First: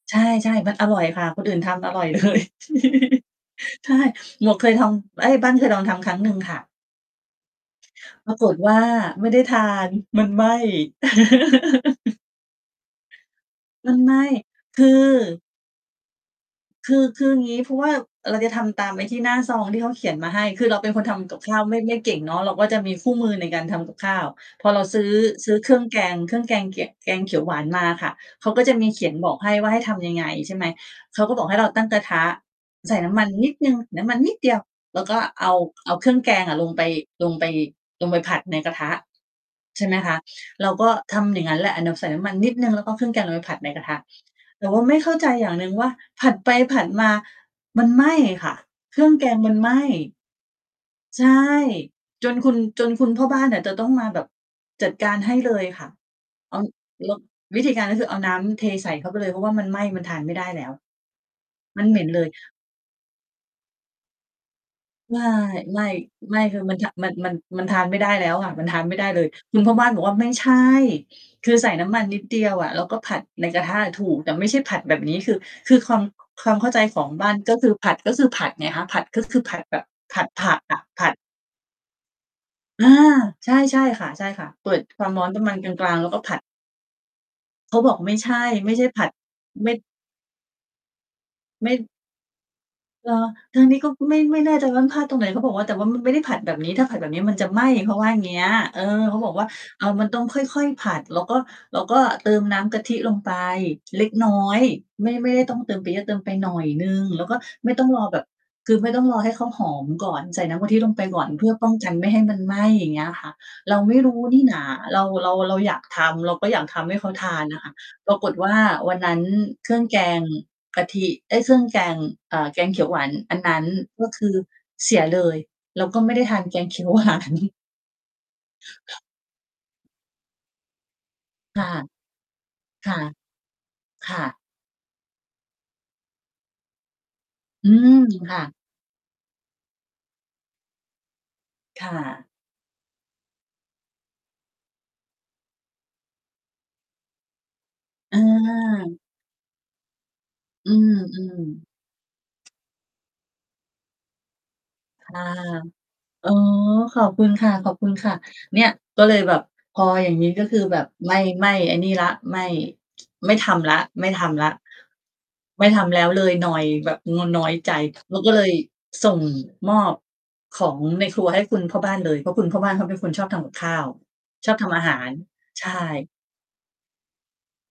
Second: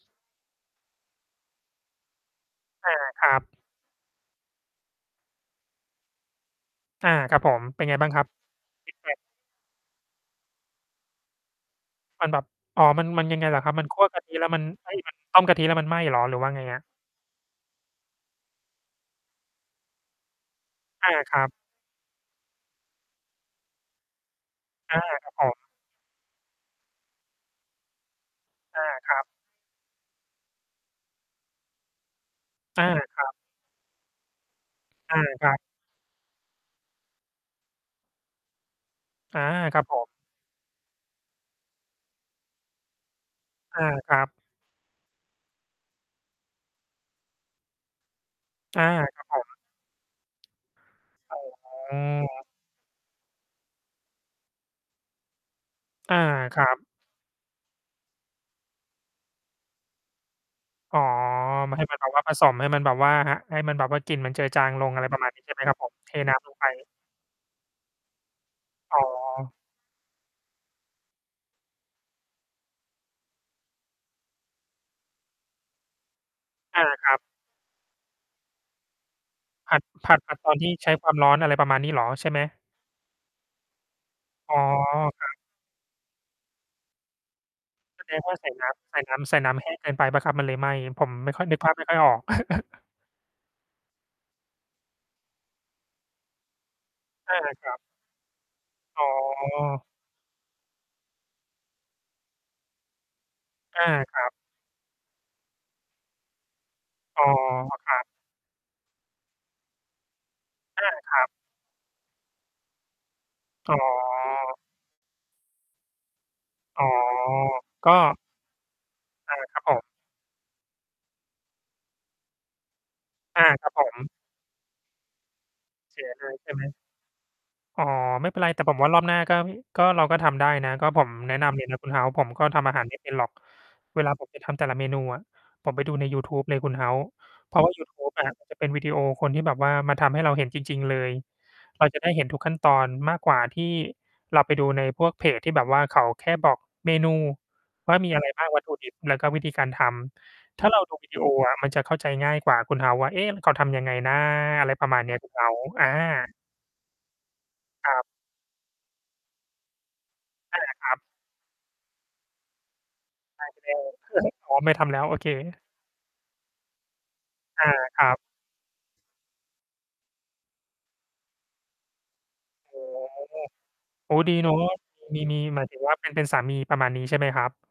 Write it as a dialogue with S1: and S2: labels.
S1: ใช่ ๆ มันอร่อยค่ะ คนอื่นทำอร่อย เลย
S2: อา ครับ
S1: ใช่ หมวกเคยทำ เอ๊ย บ้านเคยลองทำครั้งหนึ่งค่ะ
S2: อา ครับผม เป็นไงบ้างครับ?
S1: ปรากฏว่า
S2: พริกแกง
S1: ไม่ได้ทาน มันไหม้
S2: มันแบบ อ๋อ มัน มันยังไงเหรอครับ? มัน
S1: มั
S2: ค
S1: น
S2: ั่ว
S1: ไหม
S2: กะ
S1: ้
S2: ทิแล้ว มัน
S1: ค
S2: เอ
S1: ื
S2: ๊ย
S1: อ
S2: มัน ต้มกะทิแล้วมันไหม้เหรอ? หรือว่าไงอะ?
S1: คือ คืออย่างงี้ เพราะว่าเราจะทำตามไอ้ที่หน้าซองที่เขาเขียนมาให้ คือเราเป็นคน
S2: อ
S1: ท
S2: า
S1: ำ
S2: ค
S1: กับ
S2: รั
S1: ข
S2: บ
S1: ้าวไม่ ไม่เก่งเนาะ เราก็จะมีคู่มือในการทำกับข้าว พอเรา
S2: อ
S1: ซ
S2: า
S1: ื้อ
S2: ครับ ผ
S1: ซื้อ
S2: ม
S1: เครื่องแกง เครื่องแกงแกะ แกงเขียวหวานมาค่ะ เขาก็จะ
S2: อ
S1: มี
S2: า
S1: เขีย
S2: ค
S1: น
S2: รับ
S1: บอกให้ว่าให้ทำยังไง ใช่ไหม เขาก็บอกให้เราตั้งกระทะ
S2: อา
S1: ใส่น้
S2: ค
S1: ำม
S2: ร
S1: ั
S2: ั
S1: น
S2: บ
S1: นิดหนึ่ง น้ำมันนิดเดียว แล้วก
S2: อ
S1: ็
S2: า
S1: เ
S2: ค
S1: อ
S2: รั
S1: า
S2: บ
S1: เอาเครื่องแกงอะลงไป ลงไป ลงไปผัดในกระทะ
S2: อา ค
S1: ใ
S2: รั
S1: ช
S2: บ
S1: ่ไห
S2: ผ
S1: ม
S2: ม
S1: คะ เราก็ทำอย่างงั้นแหละ อะนำ ใส่น้ำมันนิดหนึ่ง แล้วก็เครื่องแกงลงไปผัดใน
S2: อ
S1: กร
S2: า
S1: ะทะ
S2: ครับ
S1: แต่ว่าไม่เข้าใจอย่างหนึ่งว่า ผัดไปผัดมามันไหม้ค่ะ
S2: อา
S1: เครื่อง
S2: ครั
S1: แก
S2: บผ
S1: งมั
S2: ม
S1: นไหม้ ใช่
S2: อ๋
S1: จน
S2: อ
S1: คุณ จนคุณพ่อบ้านน่ะ จะต้องมาแบบจัดการให้เลยค่ะ
S2: อา
S1: เอ
S2: ค
S1: า
S2: รับ
S1: แล้ว วิธีการก็คือเอาน้ำเทใส่เข้าไปเลย เพราะว่ามันไหม้ มันทานไม่ได้แล้ว
S2: อ๋อ มัน ใ
S1: ม
S2: ห
S1: ั
S2: ้
S1: น
S2: ม
S1: เ
S2: ั
S1: หม
S2: น
S1: ็
S2: แบ
S1: น
S2: บ
S1: เ
S2: ว
S1: ล
S2: ่า
S1: ย
S2: ผสม ให้มันแบบว่า หะ ให้มันแบบว่ากลิ่นมันเจอจางลง อะไรป
S1: ไ
S2: ร
S1: ม
S2: ะมาณ นี้ ใช่ไหมครับผม? เทน้
S1: ่
S2: ำ
S1: ๆ
S2: ล
S1: ๆ ค
S2: ง
S1: ือ
S2: ไป
S1: มัน ท มัน มัน มันทานไม่ได้แล้วอะ มันทานไม่
S2: อ๋
S1: ได้เลย
S2: อ
S1: คุณพ่อบ้านบอกว่า "ไม่ใช่ คือใส่น้ำมันนิดเดียวอะ แล้วก็ผัดในกระทะอะถูก แต่ไม่ใช่ผัดแบบนี้" คือ คือความ ความเข้าใ
S2: อ
S1: จ
S2: า
S1: ขอ
S2: ค
S1: ง
S2: รับ
S1: บ้าน ก็คือผัด ก็คือผัดไงคะ ผัด ตือ คือ ผัด
S2: ผ
S1: แบ
S2: ัด
S1: บ
S2: ผั
S1: ผ
S2: ด
S1: ัด
S2: ผัด
S1: ผ
S2: ตอ
S1: ั
S2: น
S1: ก
S2: ที่
S1: อะ
S2: ใช้
S1: ผ
S2: คว
S1: ั
S2: า
S1: ด
S2: มร้อน อะไรประมาณนี้เหรอใช่ไหม?
S1: อา ใช่ ๆ ค่ะ ใช่ค่ะ
S2: อ๋อ
S1: เปิดความร
S2: ค
S1: ้อ
S2: รั
S1: น
S2: บ
S1: ประมาณกลาง ๆ แล้วก็ผัด เขาบอก
S2: แส
S1: "ไม
S2: ด
S1: ่
S2: ง
S1: ใช
S2: ว่า
S1: ่
S2: ใส่น
S1: ไ
S2: ้
S1: ม่ใช่
S2: ำ ใส
S1: ผ
S2: ่
S1: ัด
S2: น้ำ ใส่น้ำแ
S1: ไ
S2: ห
S1: ม
S2: ้
S1: ่"
S2: งเกินไปเปล่าครับ? มันเลยไหม้ ผมไม่ค่อย นึก
S1: ไ
S2: ภ
S1: ม่
S2: าพไม่ค่อยออก
S1: เหรอ? ทางนี้ก็ไม่ ไม่แน่ใจว่า มันพลาดตรงไหน? เขาบอกว่า "แต่ว่ามันไม่ได้ผัดแบบนี้ ถ้าผัดแบบนี้ม
S2: อ
S1: ัน
S2: า
S1: จะไหม
S2: ค
S1: ้"
S2: รับ
S1: เขาว่าเงี้ย เออ
S2: อ๋
S1: เขาบอกว่า "เ
S2: อ
S1: อา มันต้องค่อย ๆ ผัด แล้วก็ แล้วก็เติมน้ำกะทิลงไป
S2: อา
S1: เล็ก
S2: ครั
S1: น้อ
S2: บ
S1: ย ไม่ ไม่ได้ต้องเติมไปเยอะ เติมไปหน่อยหนึ่ง แ
S2: อ๋
S1: ล้ว
S2: อ
S1: ก็ไม่ต้อ
S2: ค
S1: ง
S2: ร
S1: ร
S2: ั
S1: อ
S2: บ
S1: แบบ คือไม่ต้องรอให้เขาหอมก่อน ใส่น้ำกะทิ
S2: อ
S1: ล
S2: า
S1: งไป
S2: ค
S1: ก
S2: ร
S1: ่
S2: ั
S1: อ
S2: บ
S1: น เพื่อป้องกันไม่ให้มันไหม้" อย่างเงี้ยค่ะ
S2: อ
S1: เ
S2: ๋
S1: ราไม่รู้นี่น
S2: อ
S1: า เรา เรา เราอยากทำ เราก็อยากท
S2: อ๋อ
S1: ำให้เขาทานอะค่ะ
S2: ก็
S1: ปรากฏว่าวันนั้น
S2: อา ครับ
S1: เค
S2: ผ
S1: รื่อ
S2: ม
S1: งแกงกะทิ เอ๊ย เครื่องแกง อ่า แกงเขียวหวานอัน
S2: อา
S1: นั้น
S2: ครับผม
S1: ก็คือเสียเลย เราก
S2: เส
S1: ็
S2: ี
S1: ไม
S2: ย
S1: ่ได
S2: เ
S1: ้
S2: ล
S1: ท
S2: ย
S1: าน
S2: ใช่
S1: แก
S2: ไหม?
S1: งเขียว หวาน
S2: อ๋อ ไม่เป็นไร แต่ผมว่ารอบหน้า ก็ ก็ เราก็ทำได้นะ ก็ผมแนะนำ
S1: ค
S2: เล
S1: ่
S2: ย
S1: ะ
S2: นะคุณ House ผมก็ทำอาหา
S1: ค
S2: ร ไ
S1: ่
S2: ม
S1: ะ
S2: ่ เป็นหรอก เว
S1: ค
S2: ลา
S1: ่
S2: ผมไ
S1: ะ
S2: ป ทำแต่ละเมนูอะ ผมไปดูในยูทูบเลยคุณ House เพราะ
S1: อ
S2: ว
S1: ื
S2: ่ายู
S1: ม
S2: ทูบอะ
S1: ค่ะ
S2: จะเป็นวิดีโอคนที่แบบว่า มาทำให้เราเห็นจริง ๆ เลย เ
S1: ค
S2: รา
S1: ่
S2: จะได้เห็
S1: ะ
S2: นทุกขั้นตอนมากกว่าที่เราไปดูในพวกเพจที่แบบว่า เขาแค่บอกเมนูว่ามีอะไร บ้าง วัตถุดิ
S1: อา
S2: บ แล้วก็วิธีการทำ ถ้
S1: อ
S2: า
S1: ื
S2: เรา ดู
S1: อ
S2: วีดีโอ อะ
S1: ๆ
S2: มันจะเข้าใจง่ายกว่าคุณ House ว่า "เอ๊ะ มัน เขาทำยังไงนะ?" อะไรประมาณ
S1: ค
S2: นี้
S1: ่ะ
S2: คุณ House อ
S1: อ๋อ
S2: า
S1: ขอบคุณค
S2: ครับ
S1: ่ะ ๆ เนี่ย ก็เลยแบบ พออย่างงี้ก็ค
S2: อ
S1: ือ
S2: า
S1: แบ
S2: ค
S1: บ
S2: รับ
S1: ไม่ ไม่ไอ้นี่แล้ว ไม่ ไม่ทำแล้ว
S2: [unintelligible]
S1: ไม
S2: เ
S1: ่
S2: ครื่
S1: ท
S2: องไม่
S1: ำแล้
S2: พ
S1: ว
S2: ร้อม ไม่ทำแล้ว โอเค
S1: ไม่ทำแล้วเลย นอยแบบงอน น้อย
S2: อ
S1: ใจ
S2: า คร
S1: เ
S2: ั
S1: รา
S2: บ
S1: ก็เลยส่งมอบของในครัวให้คุณพ่อบ้านเลย เพราะคุณพ่อบ้า
S2: โ
S1: น
S2: อ
S1: เ
S2: ้
S1: ขาเป
S2: โ
S1: ็
S2: ฮ
S1: นคนชอบทำกับข้าว
S2: โอ้ ดีเ
S1: ช
S2: นา
S1: อ
S2: ะ
S1: บทำอาหาร
S2: มี มี หม
S1: ใช
S2: าย
S1: ่
S2: ถึงว่าเป็น เป็นสามี ประมาณนี้ใช่ไหมครับ?